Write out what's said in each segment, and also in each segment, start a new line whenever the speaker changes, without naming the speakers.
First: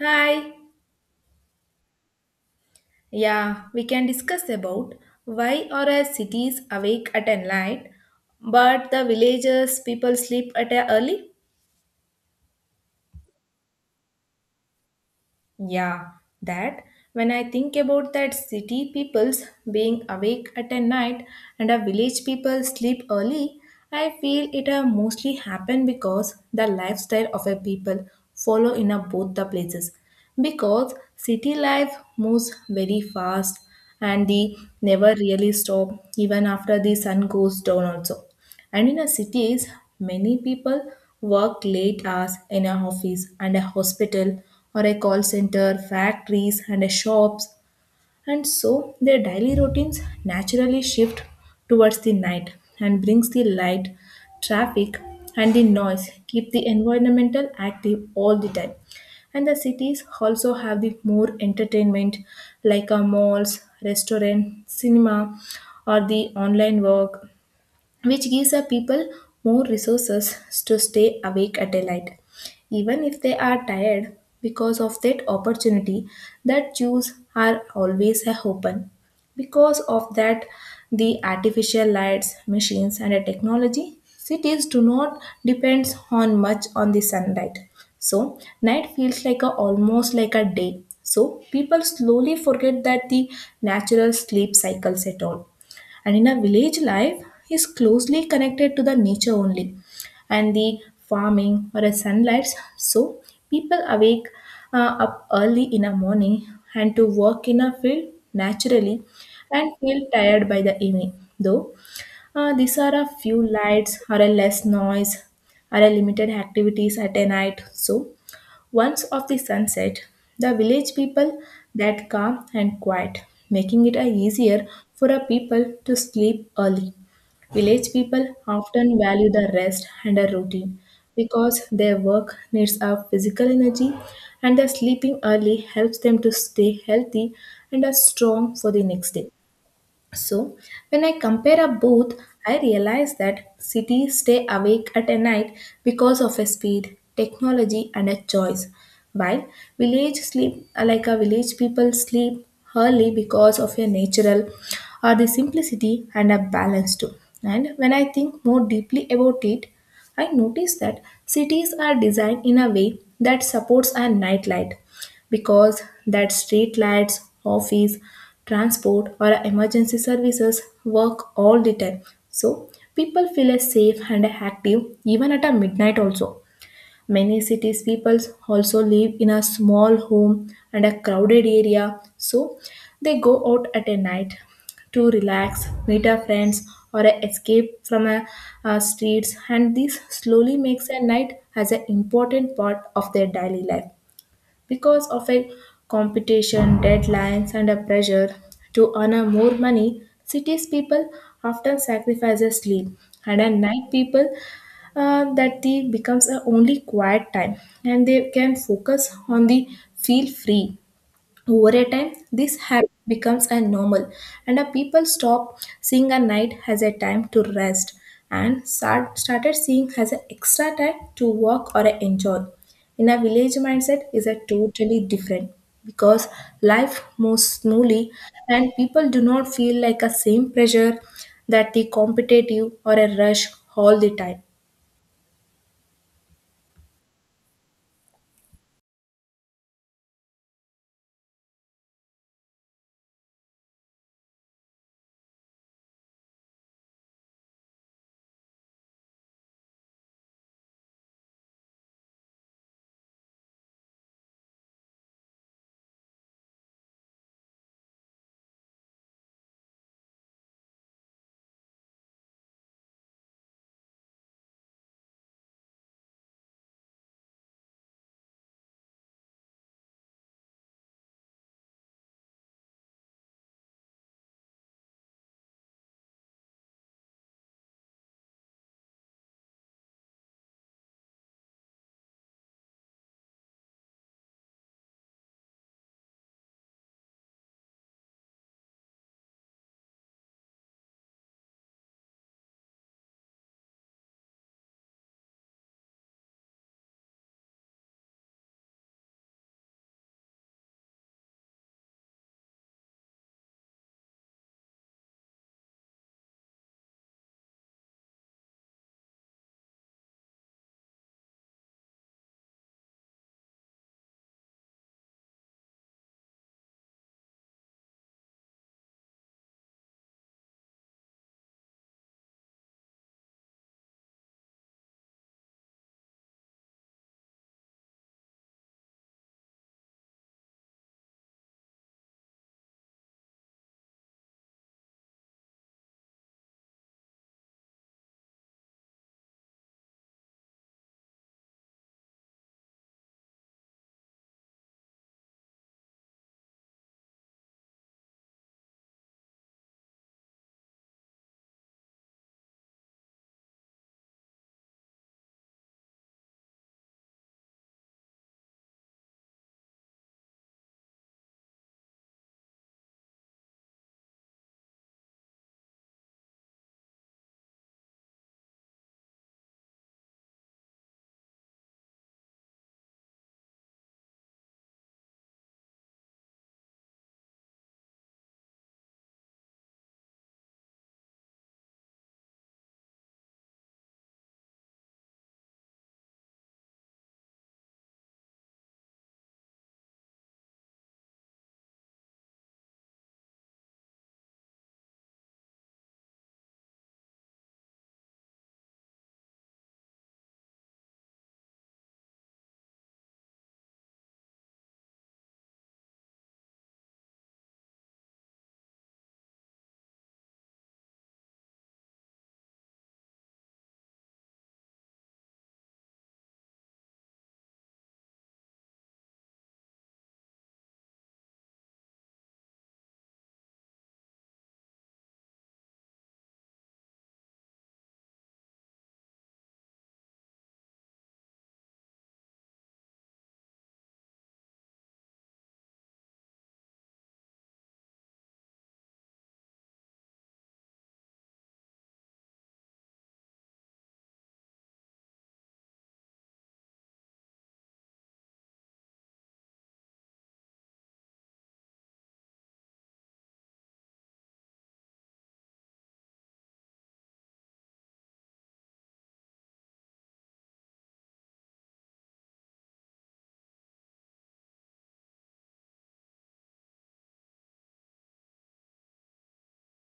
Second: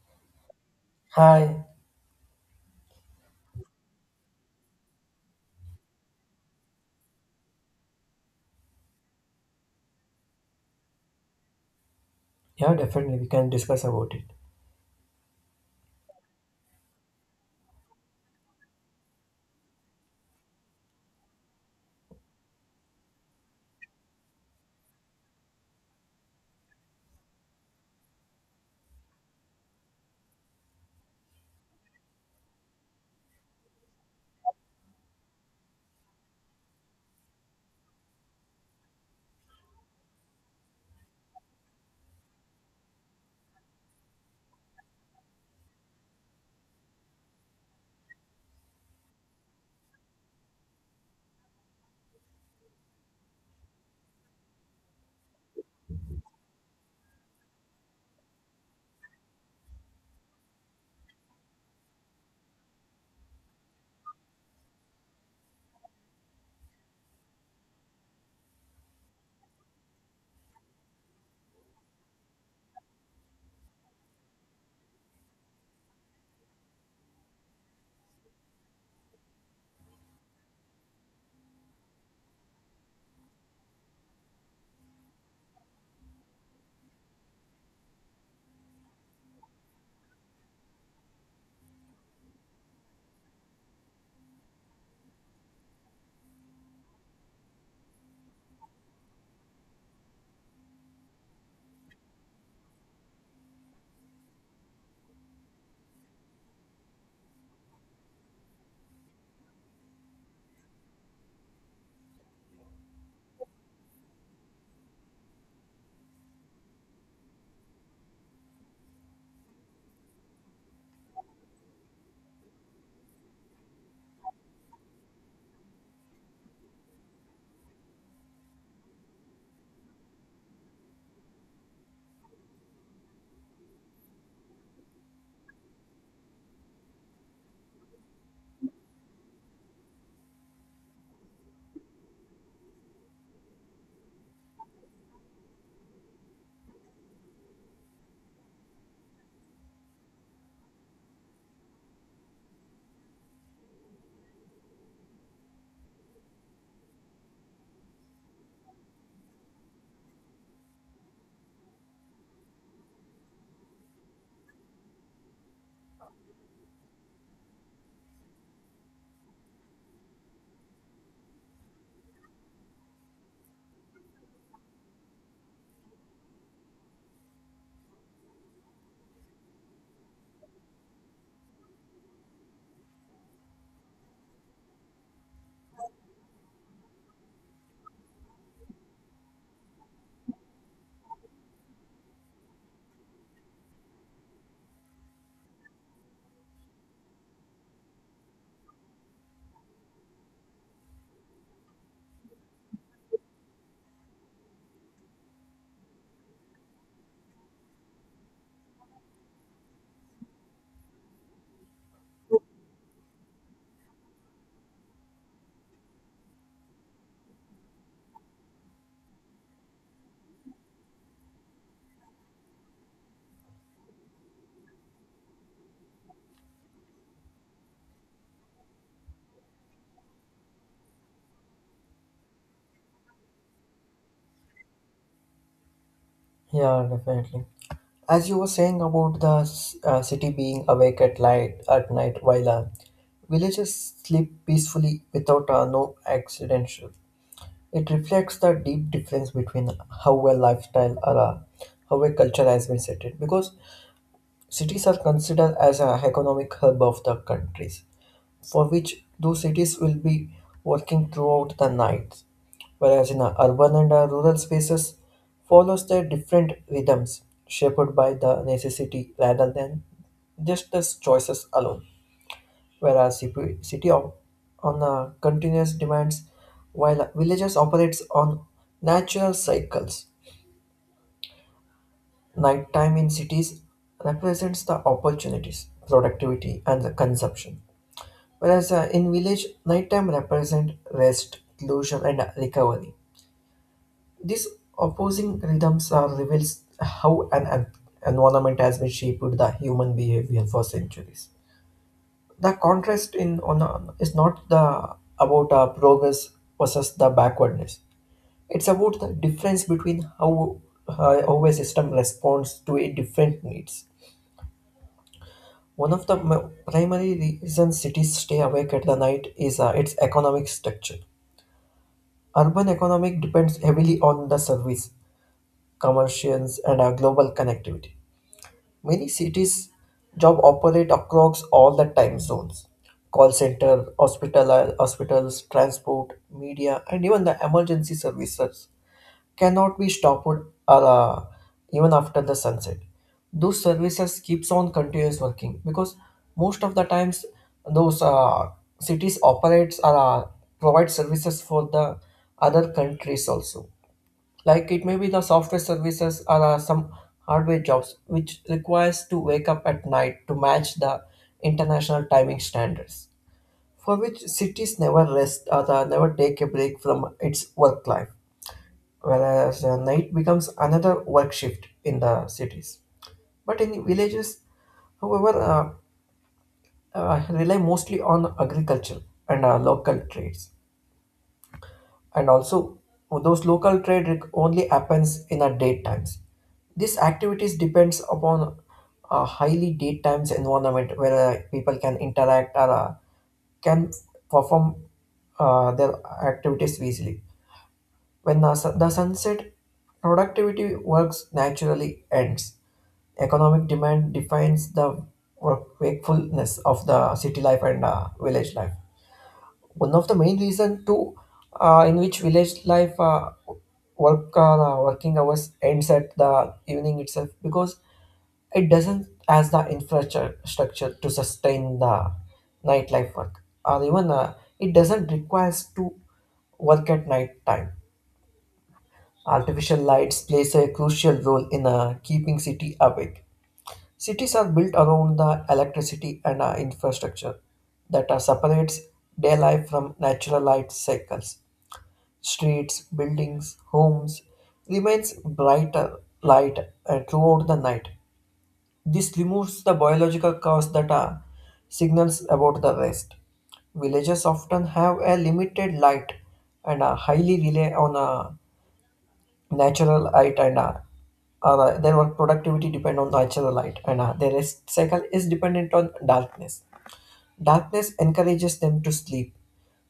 Hi.
Hi.
Yeah, we can discuss about why are our cities awake at a night, but the villages people sleep at a early?
Yeah, definitely. We can discuss about it.
Yeah, that when I think about that city peoples being awake at a night and a village people sleep early, I feel it have mostly happened because the lifestyle of a people follow in a both the places. Because city life moves very fast and they never really stop even after the sun goes down also, and in our cities, many people work late hours in a office and a hospital or a call center, factories and a shops. And so their daily routines naturally shift towards the night, and brings the light, traffic and the noise keep the environmental active all the time. And the cities also have the more entertainment like our malls, restaurant, cinema or the online work, which gives a people more resources to stay awake at a light even if they are tired because of that opportunity that choose are always a open. Because of that the artificial lights machines and the technology, cities do not depends on much on the sunlight, so night feels like a almost like a day, so people slowly forget that the natural sleep cycles at all. And in a village, life is closely connected to the nature only, and the farming or a sunlight. So people awake up early in the morning, and to work in a field naturally, and feel tired by the evening. Though these are a few lights or a less noise or a limited activities at a night. So once of the sunset, the village people that calm and quiet, making it a easier for a people to sleep early. Village people often value the rest and a routine because their work needs a physical energy, and the sleeping early helps them to stay healthy and are strong for the next day. So, when I compare up both, I realize that cities stay awake at a night because of a speed, technology, and a choice, while village sleep like a village people sleep early because of a natural or the simplicity and a balance too. And when I think more deeply about it, I notice that cities are designed in a way that supports our nightlight because that street lights, office, transport, or emergency services work all the time. So people feel as safe and active even at a midnight also. Many cities people also live in a small home and a crowded area, so they go out at a night to relax, meet our friends, or escape from a streets, and this slowly makes a night as an important part of their daily life. Because of a competition, deadlines, and a pressure to earn more money, cities people often sacrifice their sleep, and at night people that they becomes a only quiet time, and they can focus on the feel free. Over a time, this habit becomes a normal, and a people stop seeing a night as a time to rest, and started seeing as an extra time to work or enjoy. In a village mindset is a totally different because life moves smoothly and people do not feel like a same pressure that the competitive or a rush all the time.
Yeah, definitely. As you were saying about the city being awake at light at night while villages sleep peacefully without no accidental. It reflects the deep difference between how a lifestyle or how a culture has been settled because cities are considered as an economic hub of the countries for which those cities will be working throughout the night, whereas in our urban and rural spaces follows their different rhythms shaped by the necessity rather than just as choices alone, whereas on continuous demands while villages operates on natural cycles. Nighttime in cities represents the opportunities, productivity, and the consumption, whereas in village nighttime represent rest illusion and recovery. These opposing rhythms are reveals how environment has been shaped the human behavior for centuries. The contrast is not the about progress versus the backwardness. It's about the difference between how a system responds to a different needs. One of the primary reasons cities stay awake at the night is its economic structure. Urban economic depends heavily on the service, commercials, and global connectivity. Many cities job operate across all the time zones. Call center, hospital, hospitals, transport, media, and even the emergency services cannot be stopped or, even after the sunset. Those services keeps on continuous working because most of the times those cities operates or provide services for the other countries also, like it may be the software services or some hardware jobs which requires to wake up at night to match the international timing standards, for which cities never rest or never take a break from its work life, whereas night becomes another work shift in the cities, but in villages however rely mostly on agriculture and local trades, and also those only happens in the daytimes. These activities depends upon a highly daytimes environment where people can interact or can perform their activities easily. When the sunset, productivity works naturally ends. Economic demand defines the wakefulness of the city life and village life. One of the main reason to in which village life working hours ends at the evening itself because it doesn't has the infrastructure structure to sustain the nightlife work, or even it doesn't requires to work at night time. Artificial lights plays a crucial role in keeping city awake. Cities are built around the electricity and infrastructure that separates day life from natural light cycles. Streets, buildings, homes remains brighter light throughout the night. This removes the biological cause that signals about the rest. Villages often have a limited light, and highly rely on natural light, and their work productivity depend on natural light, and their rest cycle is dependent on darkness. Darkness encourages them to sleep,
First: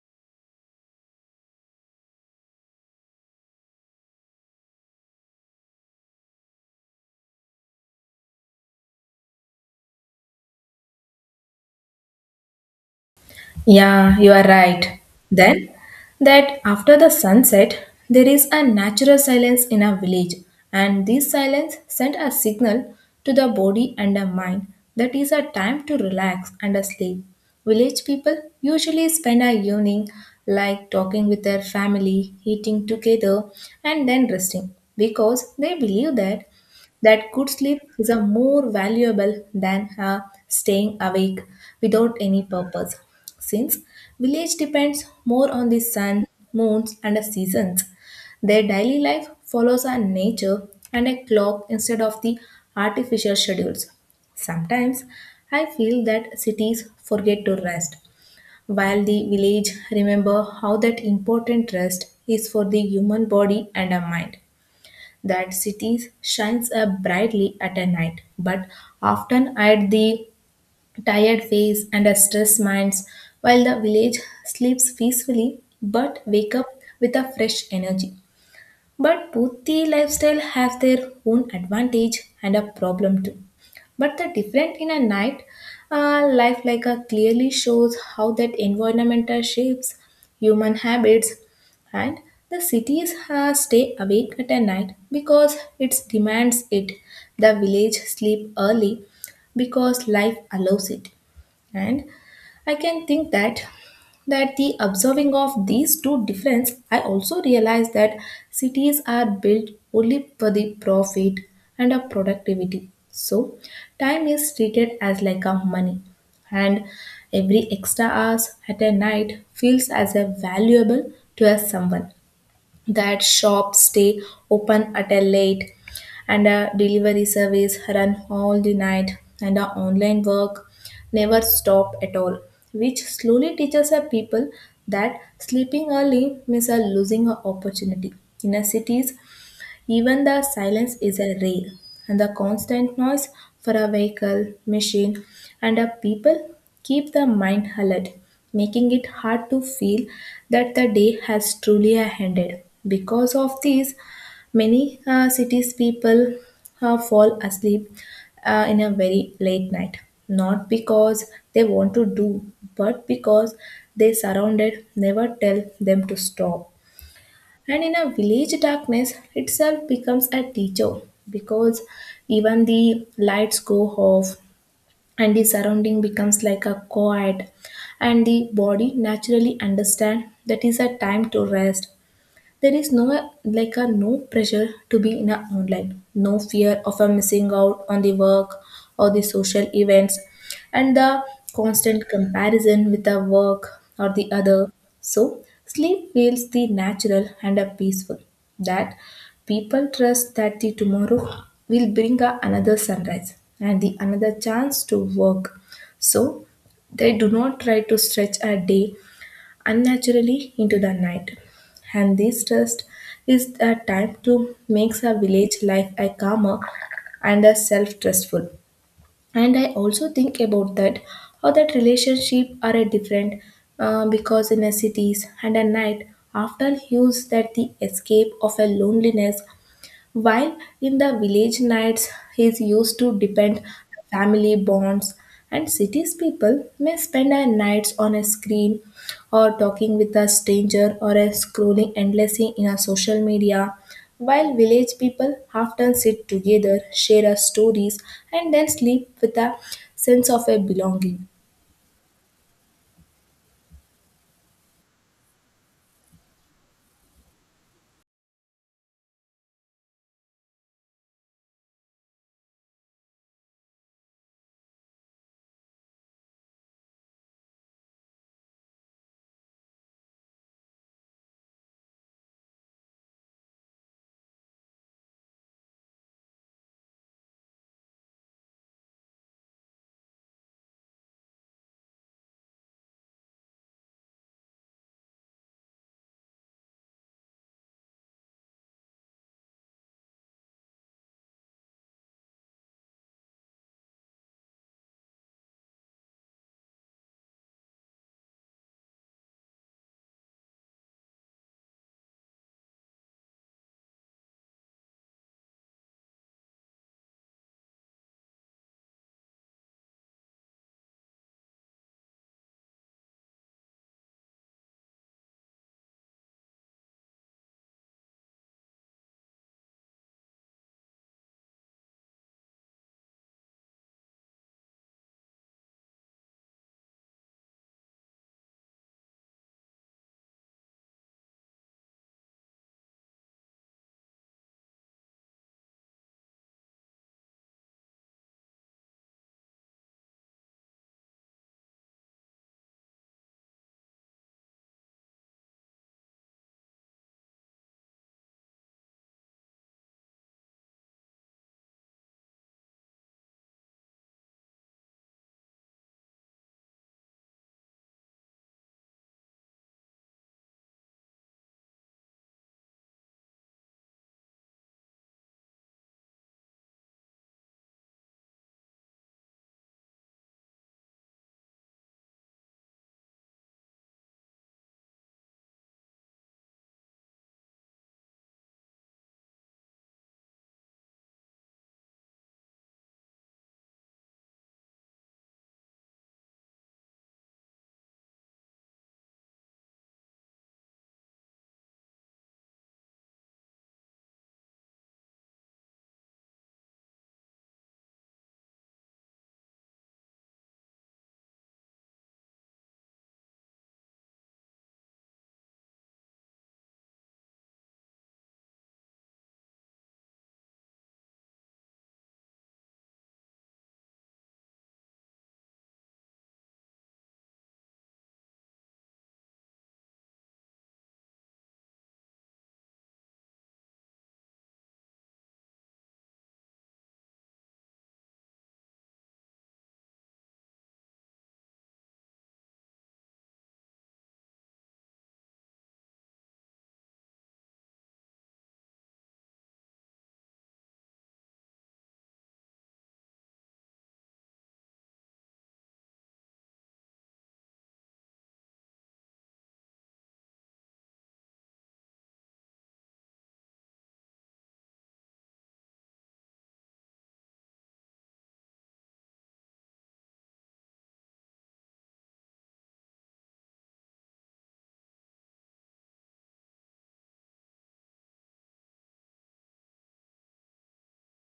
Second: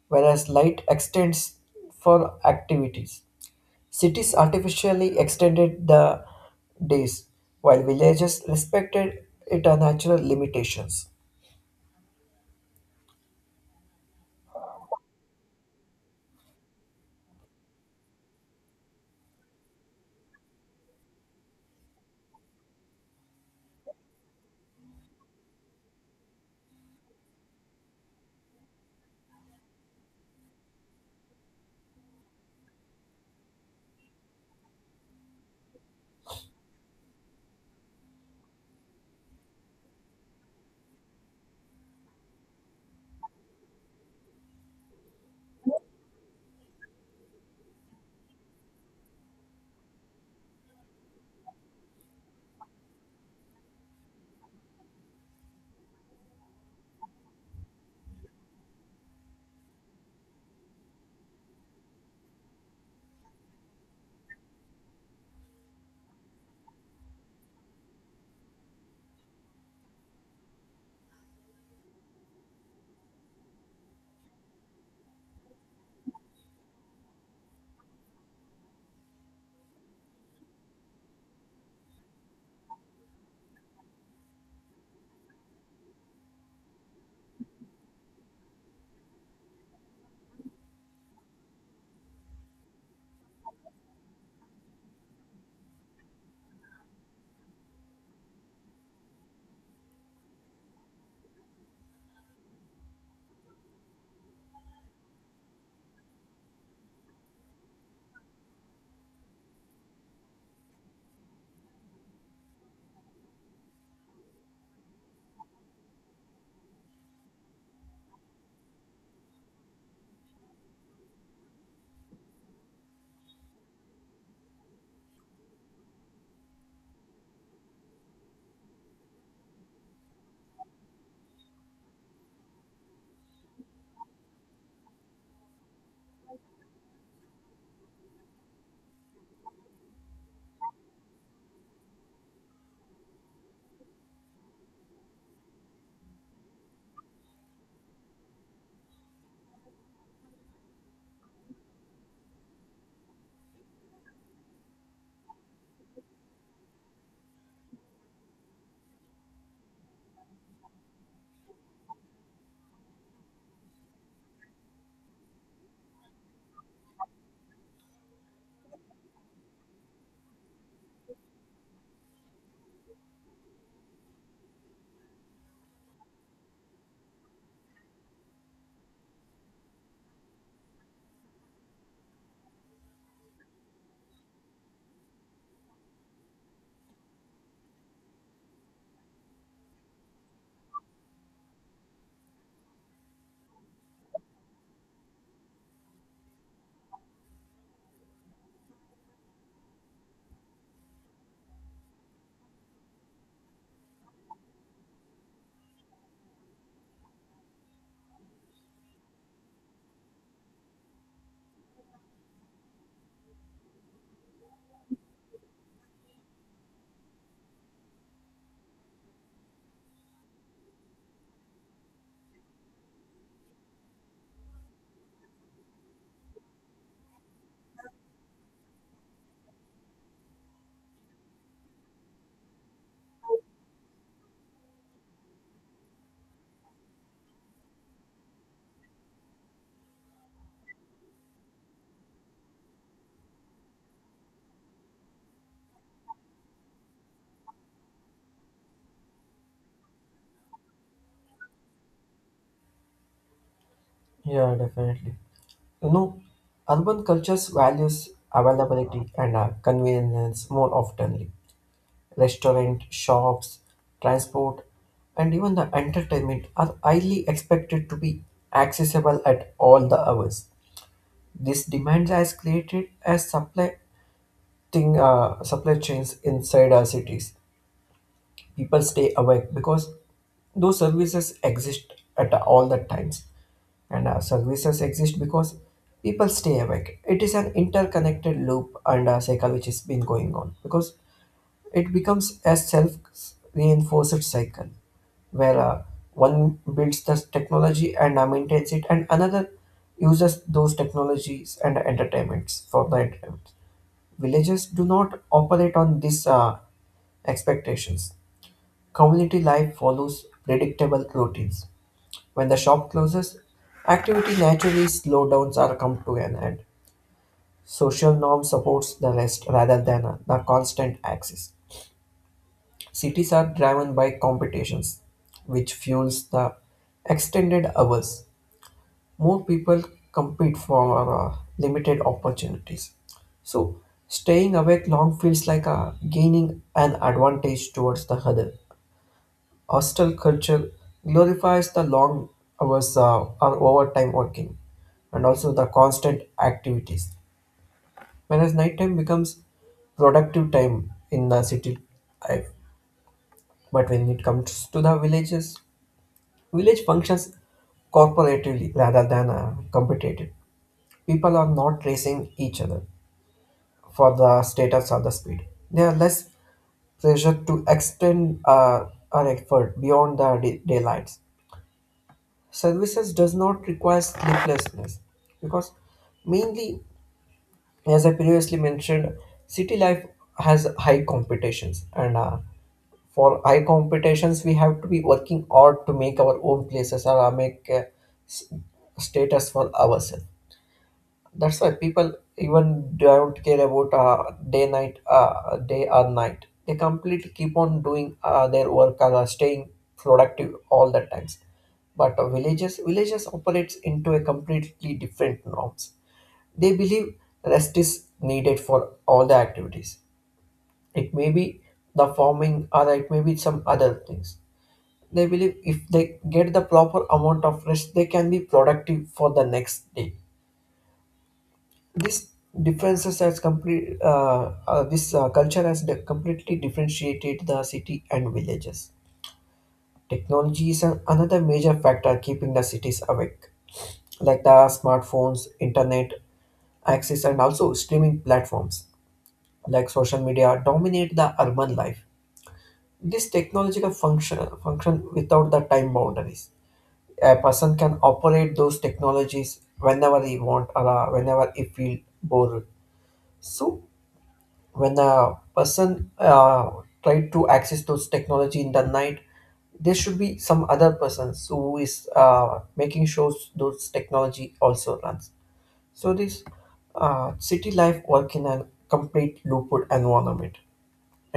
whereas light extends for activities. Cities artificially extended the days, while villages respected its natural limitations.
Yeah, you are right. Then, that after the sunset, there is a natural silence in a village, and this silence sent a signal to the body and the mind that is a time to relax and sleep. Village people usually spend a evening like talking with their family, eating together, and then resting because they believe that that good sleep is a more valuable than staying awake without any purpose. Since village depends more on the sun, moons, and the seasons, their daily life follows a nature and a clock instead of the artificial schedules. Sometimes I feel that cities forget to rest, while the village remember how that important rest is for the human body and a mind. That cities shines up brightly at a night, but often at the tired face and a stressed minds, while the village sleeps peacefully but wake up with a fresh energy. But both the lifestyle have their own advantage and a problem too. But the different in a night life like a clearly shows how that environmental shapes human habits, and the cities stay awake at a night because it demands it, the village sleep early because life allows it. And I can think that that the observing of these two difference I also realize that cities are built only for the profit and a productivity, so time is treated as like a money, and every extra hours at a night feels as a valuable to as someone. That shops stay open at a late, and a delivery service run all the night, and our online work never stop at all, which slowly teaches our people that sleeping early means a losing an opportunity. In our cities even the silence is a rare, and the constant noise for a vehicle, machine, and a people keep the mind alert, making it hard to feel that the day has truly ended. Because of this, many cities people fall asleep in a very late night, not because they want to do, but because they surrounded never tell them to stop. And in a village darkness itself becomes a teacher because even the lights go off, and the surrounding becomes like a quiet, and the body naturally understand that is a time to rest. There is no like a no pressure to be in a online, no fear of a missing out on the work or the social events, and the constant comparison with the work or the other. So sleep feels the natural and a peaceful that people trust that the tomorrow will bring a another sunrise and the another chance to work. So they do not try to stretch a day unnaturally into the night. And this trust is a time to makes a village life a calmer and a self-trustful. And I also think about that how that relationship are a different because in a cities and a night often use that the escape of a loneliness, while in the village nights is used to depend family bonds. And cities people may spend their nights on a screen or talking with a stranger or a scrolling endlessly in a social media, while village people often sit together share our stories, and then sleep with a sense of a belonging.
Yeah, definitely. You know, urban cultures values availability and convenience more oftenly. Restaurant, shops, transport, and even the entertainment are highly expected to be accessible at all the hours. This demand has created a supply chains inside our cities. People stay awake because those services exist at all the times, and services exist because people stay awake. It is an interconnected loop and a cycle which has been going on, because it becomes a self reinforced cycle where one builds the technology and maintains it, and another uses those technologies and entertainments for the entertainment. Villages do not operate on these expectations. Community life follows predictable routines. When the shop closes, activity naturally slow downs or come to an end. Social norm supports the rest rather than the constant axis. Cities are driven by competitions, which fuels the extended hours. More people compete for limited opportunities. So, staying awake long feels like gaining an advantage towards the other. Hostel culture glorifies the long hours or overtime working, and also the constant activities, whereas nighttime becomes productive time in the city life. But when it comes to the villages, village functions cooperatively rather than competitive. People are not racing each other for the status or the speed. They are less pressure to extend our effort beyond the daylights. Services does not require sleeplessness because mainly, as I previously mentioned, city life has high competitions, and for high competitions, we have to be working hard to make our own places or s- status for ourselves. That's why people even don't care about day or night. They completely keep on doing their work or staying productive all the times. But villages operates into a completely different norms. They believe rest is needed for all the activities. It may be the farming or it may be some other things. They believe if they get the proper amount of rest, they can be productive for the next day. This differences has complete this culture has completely differentiated the city and villages. Technology is another major factor keeping the cities awake, like the smartphones, internet access, and also streaming platforms like social media dominate the urban life. This technological function without the time boundaries. A person can operate those technologies whenever he want, or whenever he feel bored. So when a person try to access those technology in the night, there should be some other person who is making sure those technology also runs. So this city life work in a complete looped environment.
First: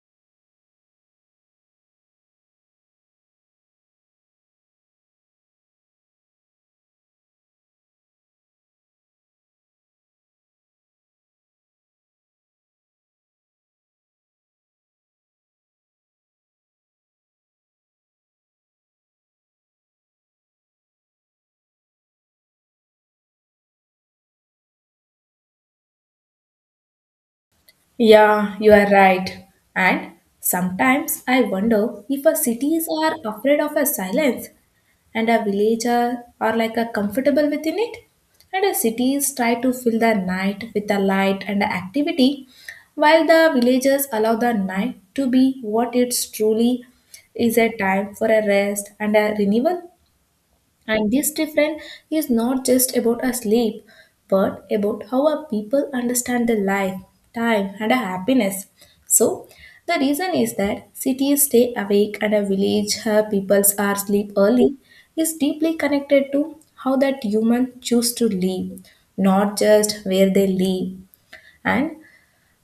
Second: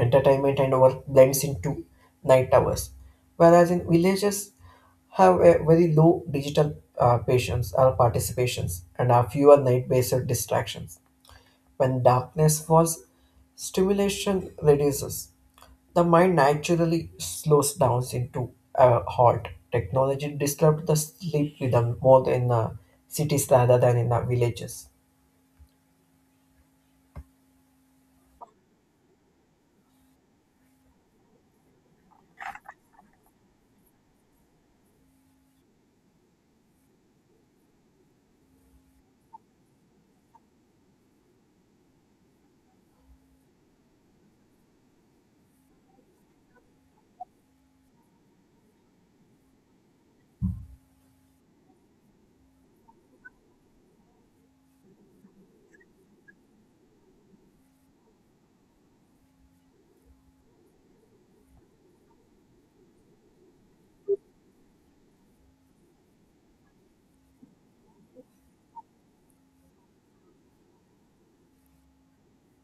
Entertainment and work blends into night hours, whereas in villages have a very low digital patience or participations, and are fewer night-based distractions. When darkness falls, stimulation reduces. The mind naturally slows down into a halt. Technology disturbs the sleep rhythm more in cities rather than in villages.
Yeah, you are right. And sometimes I wonder if our cities are afraid of a silence and our villages are like a comfortable within it. And our cities try to fill the night with the light and a activity, while the villages allow the night to be what it truly is, a time for a rest and a renewal. And this difference is not just about our sleep, but about how our people understand their life, time, and our happiness. So, the reason is that cities stay awake and a village her peoples are sleep early is deeply connected to how that human choose to live, not just where they live. And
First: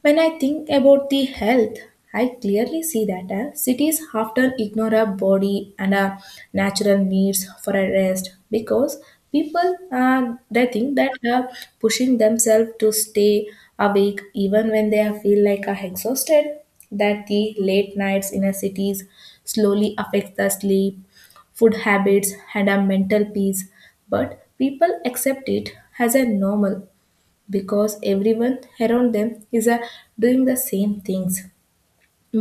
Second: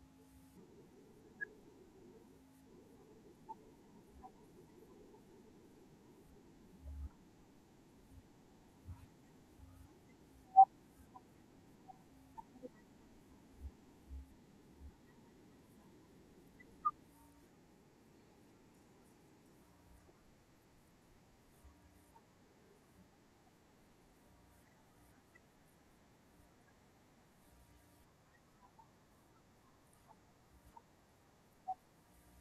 when I think about the health, I clearly see that cities often ignore our body and our natural needs for a rest because people they think that pushing themselves to stay awake even when they are feel like are exhausted, that the late nights in a cities slowly affects the sleep food habits and a mental peace, but people accept it as a normal because everyone around them is doing the same things.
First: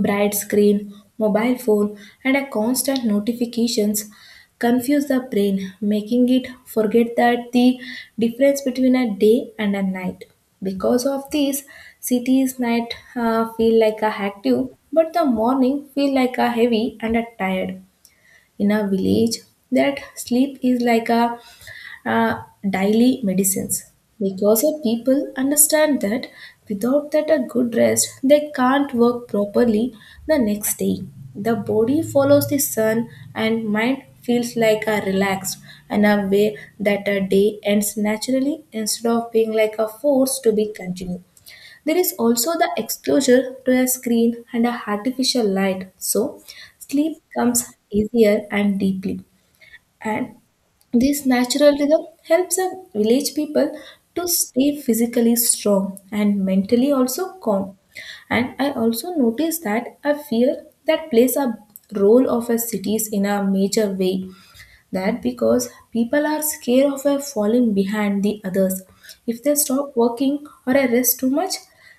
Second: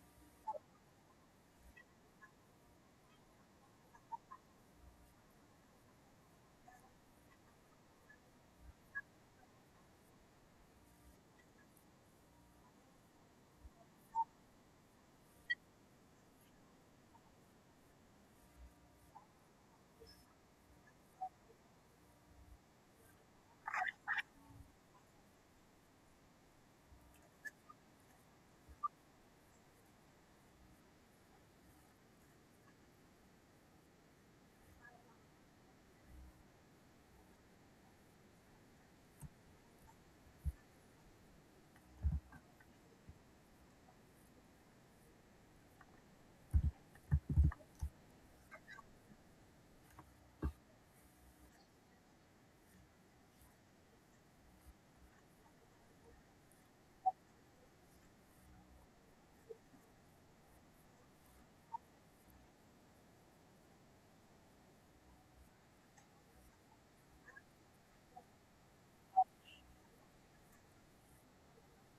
Bright screen, mobile phone, and a constant notifications confuse the brain, making it forget that the difference between a day and a night. Because of this, cities night feel like a active, but the morning feel like a heavy and a tired. In a village, that sleep is like a uh, daily medicines because the people understand that without that a good rest they can't work properly the next day. The body follows the sun, and mind feels like a relaxed, and a way that a day ends naturally instead of being like a force to be continued. There is also the exposure to a screen and a artificial light, so sleep comes easier and deeply. And this natural rhythm helps the village people to stay physically strong and mentally also calm. And I also noticed that a fear that plays a role of a cities in a major way, that because people are scared of a falling behind the others. If they stop working or I rest too much,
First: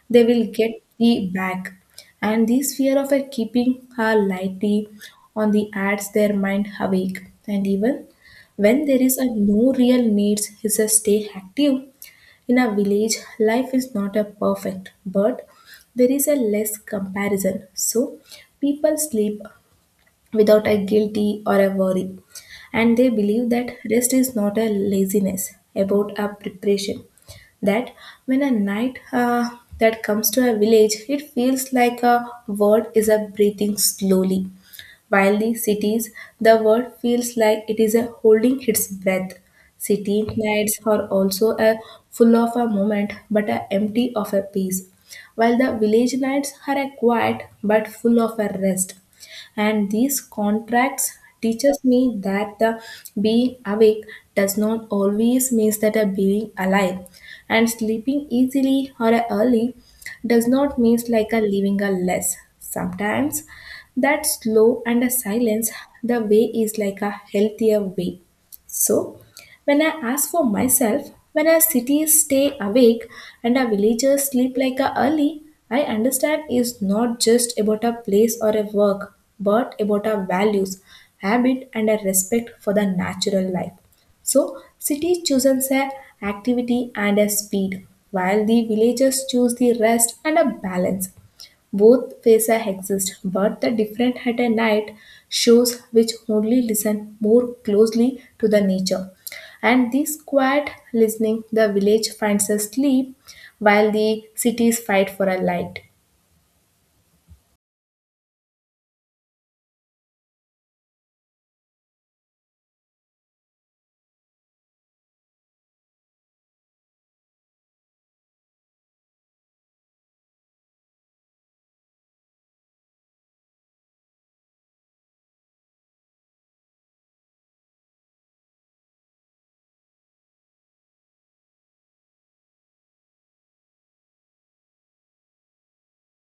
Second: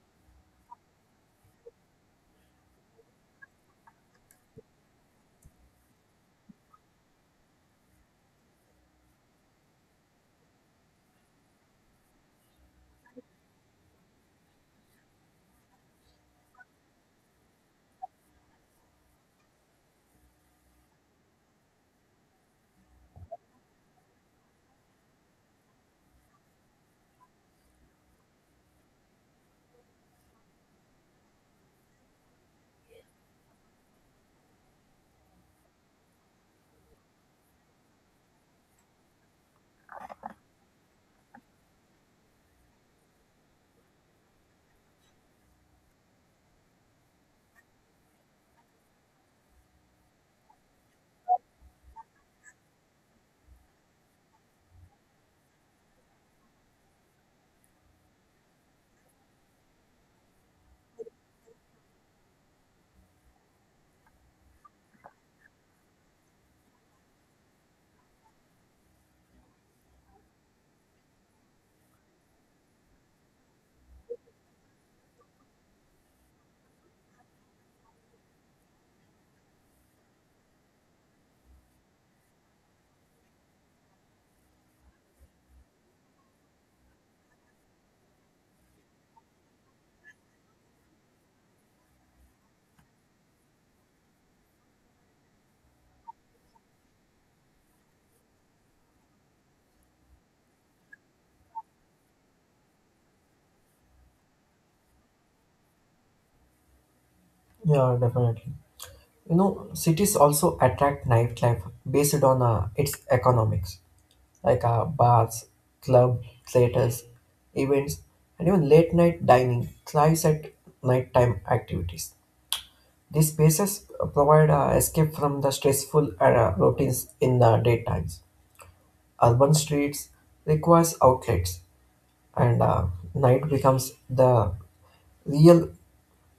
they will get the back. And this fear of a keeping her lightly on the ads their mind awake. And even when there is a no real needs is a stay active. In a village, life is not a perfect, but there is a less comparison. So people sleep, without a guilty or a worry. And they believe that rest is not a laziness, about a preparation. That when a night that comes to a village, it feels like a world is a breathing slowly while the cities, the world feels like it is a holding its breath. City nights are also a full of a moment but a empty of a peace. While the village nights are a quiet but full of a rest. And these contracts teaches me that the being awake does not always means that a being alive, and sleeping easily or early does not mean like a living a less. Sometimes that slow and a silence, the way is like a healthier way. So when I ask for myself, when a city stay awake and a villager sleep like a early, I understand is not just about a place or a work, but about our values, habit and a respect for the natural life. So, cities chooses a activity and a speed, while the villagers choose the rest and a balance. Both faces exist, but the different at a night shows which only listen more closely to the nature. And this quiet listening, the village finds a sleep, while the cities fight for a light.
Yeah, definitely. You know, cities also attract nightlife based on its economics, like bars, club, theaters, events, and even late night dining thrives at nighttime activities. These spaces provide escape from the stressful routines in the daytimes. Urban streets requires outlets, and night becomes the real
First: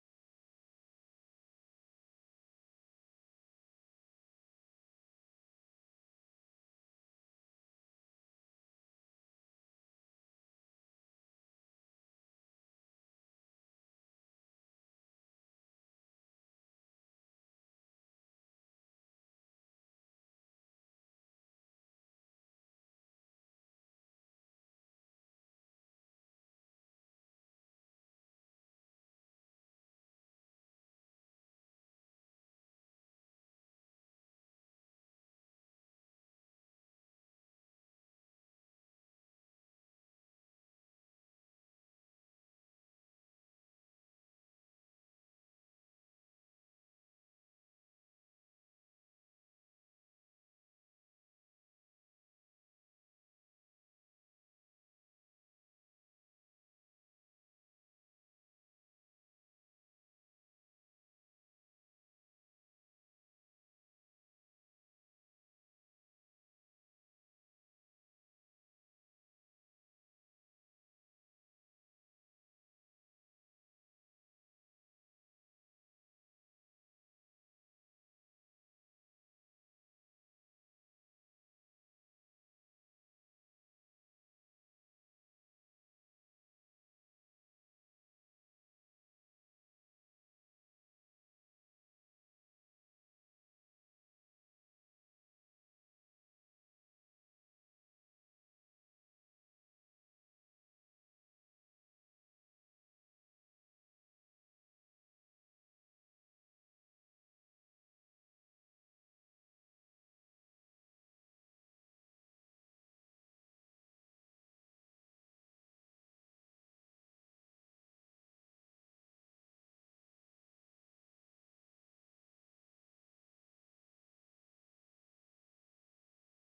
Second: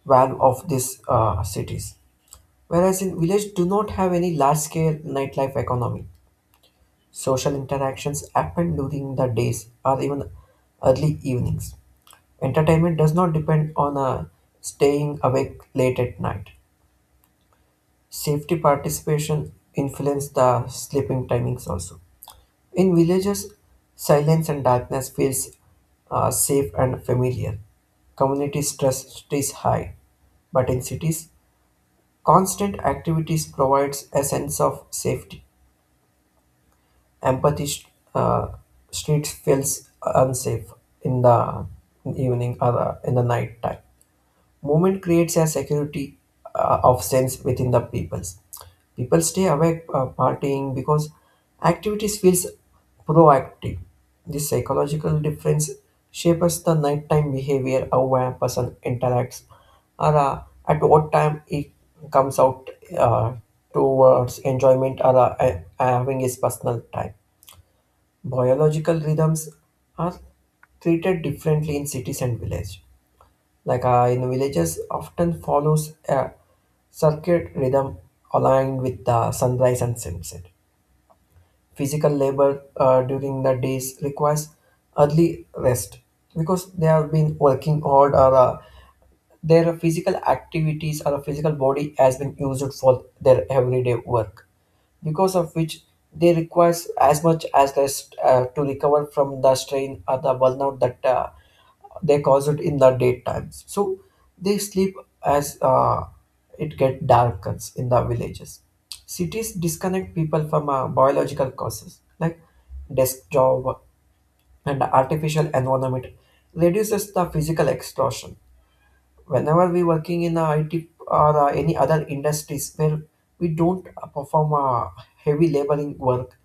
value of these cities. Whereas in village do not have any large scale nightlife economy. Social interactions happen during the days or even early evenings. Entertainment does not depend on staying awake late at night. Safety participation influence the sleeping timings also. In villages, silence and darkness feels safe and familiar. Community stress is high, but in cities, constant activities provides a sense of safety. Empathy uh, streets feels unsafe in the evening or the, in the night time. Movement creates a security of sense within the peoples. People stay awake partying because activities feels proactive. This psychological difference shapes the nighttime behavior, how a person interacts, or at what time he comes out uh, towards enjoyment or having his personal time. Biological rhythms are treated differently in cities and villages, like in villages often follows a circuit rhythm aligned with the sunrise and sunset. Physical labor during the days requires early rest, because they have been working hard or their physical activities or physical body has been used for their everyday work, because of which they requires as much as rest to recover from the strain or the burnout that they cause it in the daytime, so they sleep as it get darkens in the villages. Cities disconnect people from biological causes, like desk job and artificial environment reduces the physical exhaustion. Whenever we working in it or any other industries where we don't perform heavy laboring work,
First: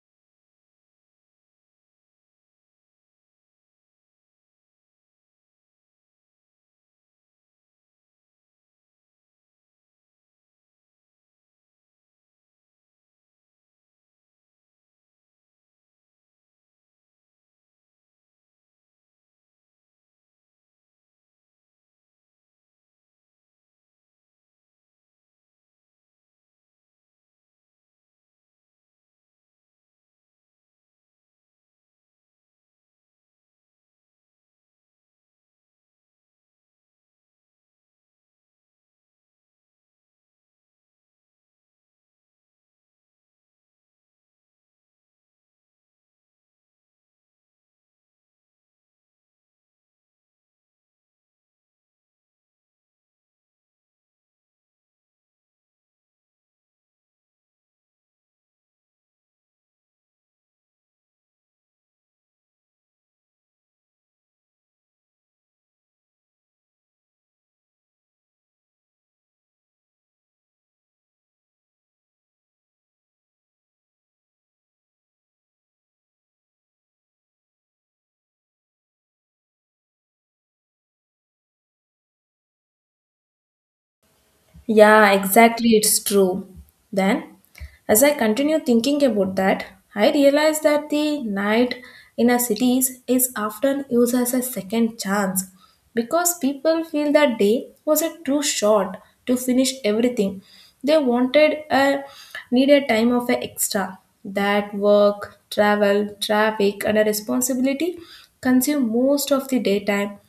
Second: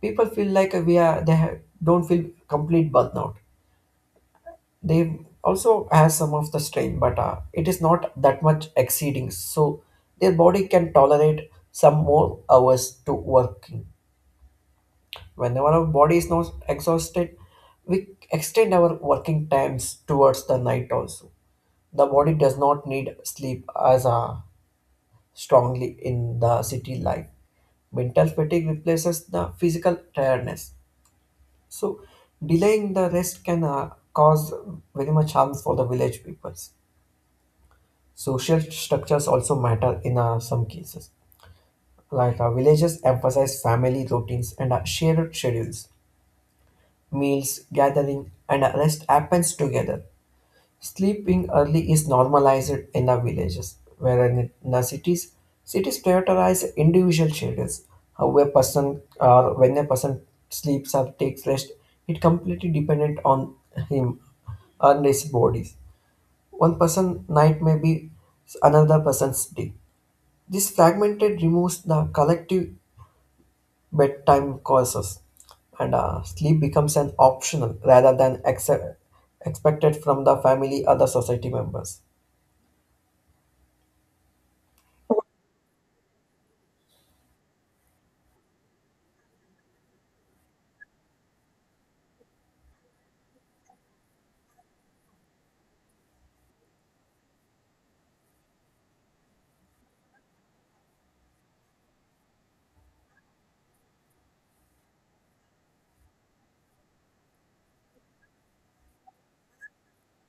people feel like we are they ha- don't feel complete burnout. They also has some of the strain, but it is not that much exceeding, so their body can tolerate some more hours to working. Whenever our body is not exhausted, we extend our working times towards the night also. The body does not need sleep as strongly in the city life. Mental fatigue replaces the physical tiredness. So, delaying the rest can cause very much harm for the village peoples. Social structures also matter in some cases. Like villages emphasize family routines and shared schedules. Meals, gathering, and rest happens together. Sleeping early is normalized in the villages, where in the cities, cities prioritize individual schedules. How a person or when a person sleeps or takes rest, it completely dependent on him and his bodies. One person night may be another person's day. This fragmented removes the collective bedtime courses, and sleep becomes an optional rather than expected from the family or the society members.
Yeah, exactly, it's true. Then, as I continue thinking about that, I realize that the night in our cities is often used as a second chance because people feel that day was a too short to finish everything. They wanted a needed time of a extra. That work, travel, traffic, and a responsibility consume most of the daytime,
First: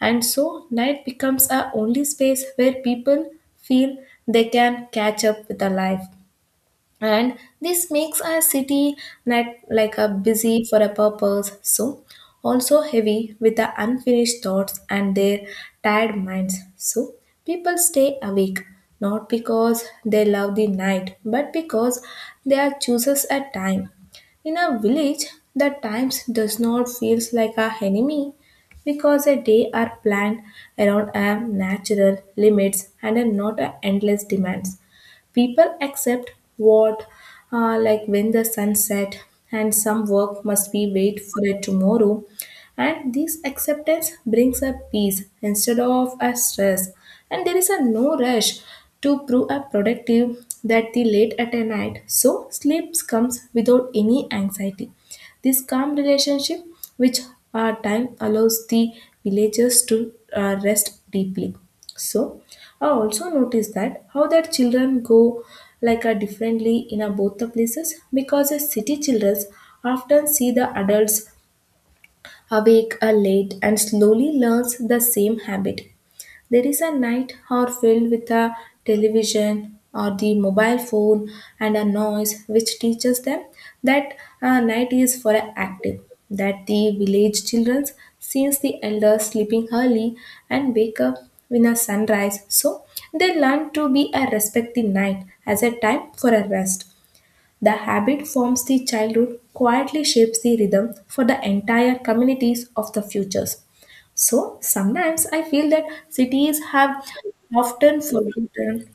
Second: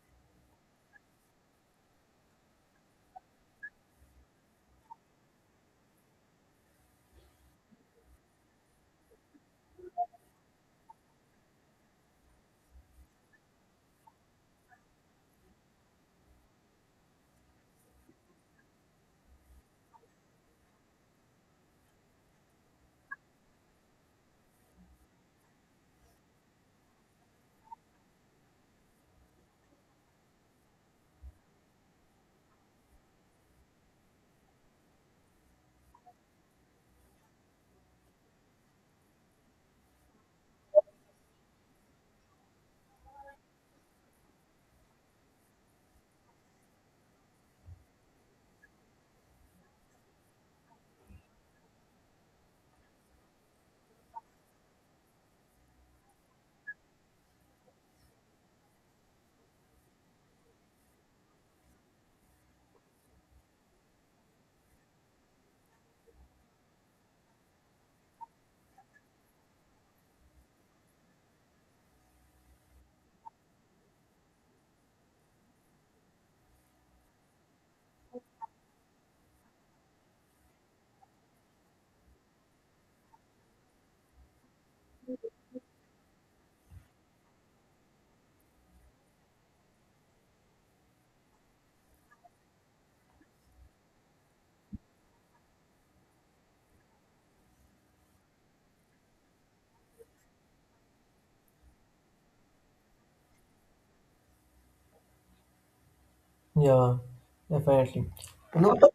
and so night becomes a only space where people feel they can catch up with the life, and this makes our city not like a busy for a purpose, so also heavy with the unfinished thoughts and their tired minds. So people stay awake not because they love the night but because they are chooses a time. In a village, the times does not feels like a enemy because a day are planned around a natural limits and are not a endless demands. People accept what, like when the sun set, and some work must be wait for a tomorrow. And this acceptance brings a peace instead of a stress. And there is a no rush to prove a productive that the late at a night. So sleeps comes without any anxiety. This calm relationship, which our time allows the villagers to rest deeply. So I also noticed that how that children go like a differently in a both the places, because the city children often see the adults awake late and slowly learns the same habit. There is a night hour filled with a television or the mobile phone and a noise which teaches them that night is for a active, that the village children sees the elders sleeping early and wake up when a sunrise. So they learn to be a respect the night as a time for a rest. The habit forms the childhood, quietly shapes the rhythm for the entire communities of the futures. So sometimes I feel that cities
Yeah,
have often
definitely. You know,
forgotten,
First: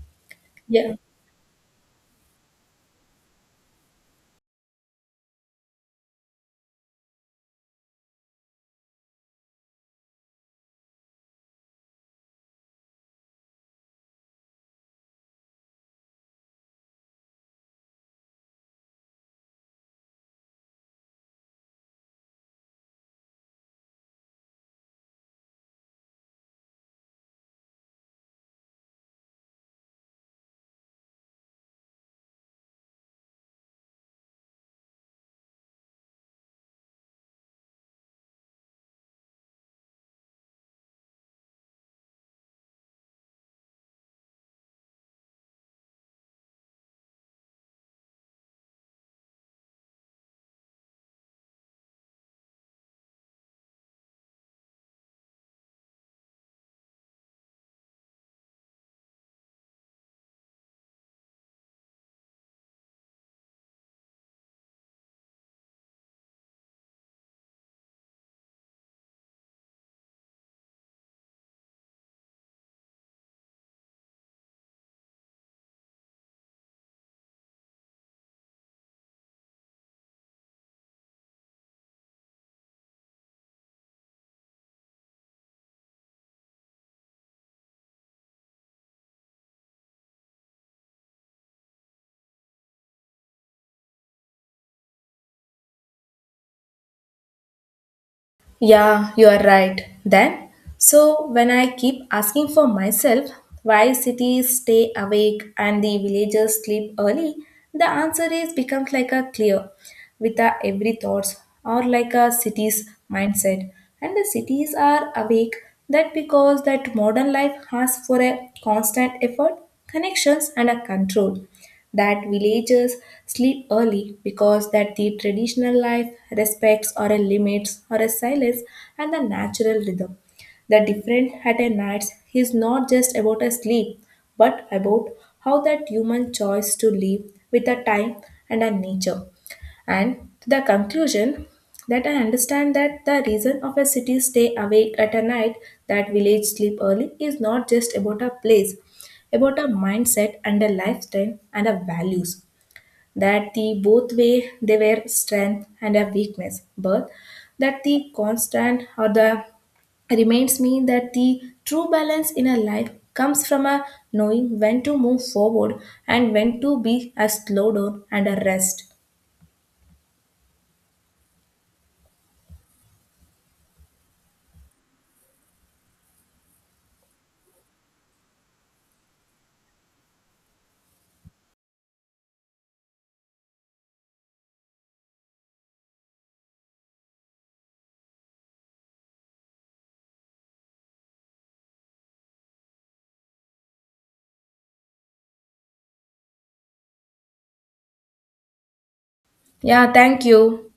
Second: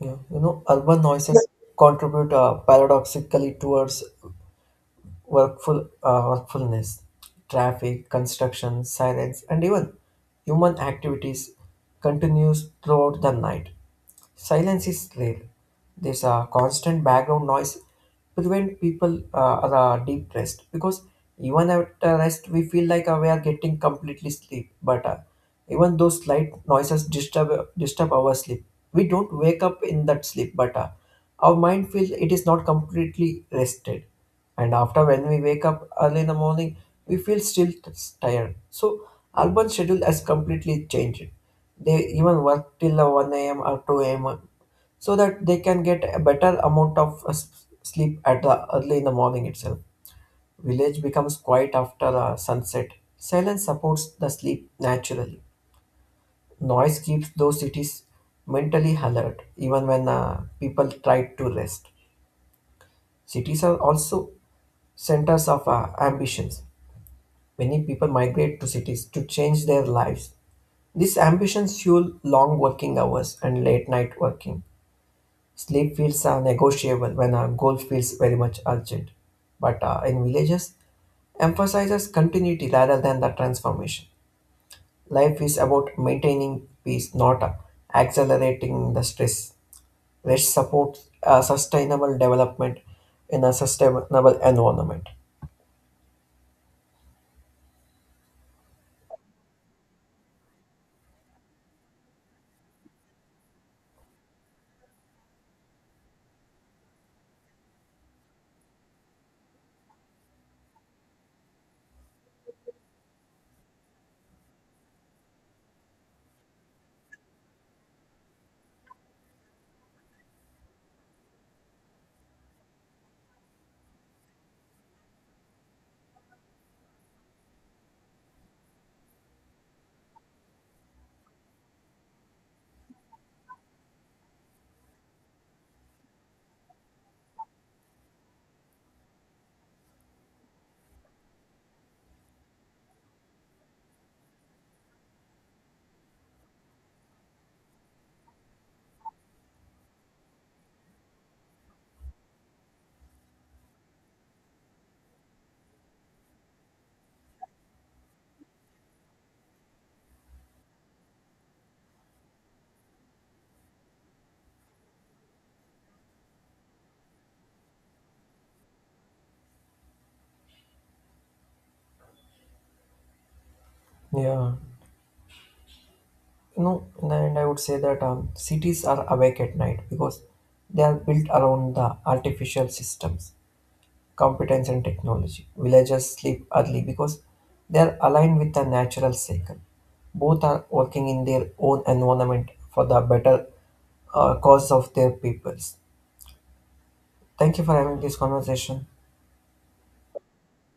yeah, you know,
yeah.
urban noises contribute paradoxically towards workfulness, traffic, construction, silence, and even human activities continues throughout the night. Silence is rare. There's a constant background noise prevent people are deep rest, because even after rest we feel like we are getting completely sleep. But even those slight noises disturb our sleep. We don't wake up in that sleep, but our mind feels it is not completely rested, and after when we wake up early in the morning we feel still tired. So urban schedule has completely changed. They even work till the 1 a.m. or 2 a.m., so that they can get a better amount of sleep at the early in the morning itself. Village becomes quiet after sunset. Silence supports the sleep naturally. Noise keeps those cities mentally alert even when people try to rest. Cities are also centers of ambitions. Many people migrate to cities to change their lives. These ambitions fuel long working hours and late night working. Sleep feels negotiable when a goal feels very much urgent. But in villages, emphasizes continuity rather than the transformation. Life is about maintaining peace, not accelerating the stress. Rest supports sustainable development in a sustainable environment.
Yeah, you are right. Then, so when I keep asking for myself why cities stay awake and the villagers sleep early, the answer is becomes like a clear with our every thoughts or like a city's mindset. And the cities are awake that because that modern life has for a constant effort, connections and a control, that villagers sleep early because that the traditional life respects or a limits or a silence and the natural rhythm. The different at a nights is not just about a sleep, but about how that human choice to live with the time and a nature. And the conclusion that I understand that the reason of a city stay awake at a night, that village sleep early is not just about a place, about a mindset and a lifestyle and a values. That the both way they were strength and a weakness, but that the constant or the reminds me that the true balance in a life comes from a knowing when to move forward and when to be a slow down and a rest.
Yeah. No, in the end, I would say that cities are awake at night because they are built around the artificial systems, competence, and technology. Villages sleep early because they are aligned with the natural cycle. Both are working in their own environment for the better cause of their peoples. Thank you for having this conversation.
Yeah, thank you.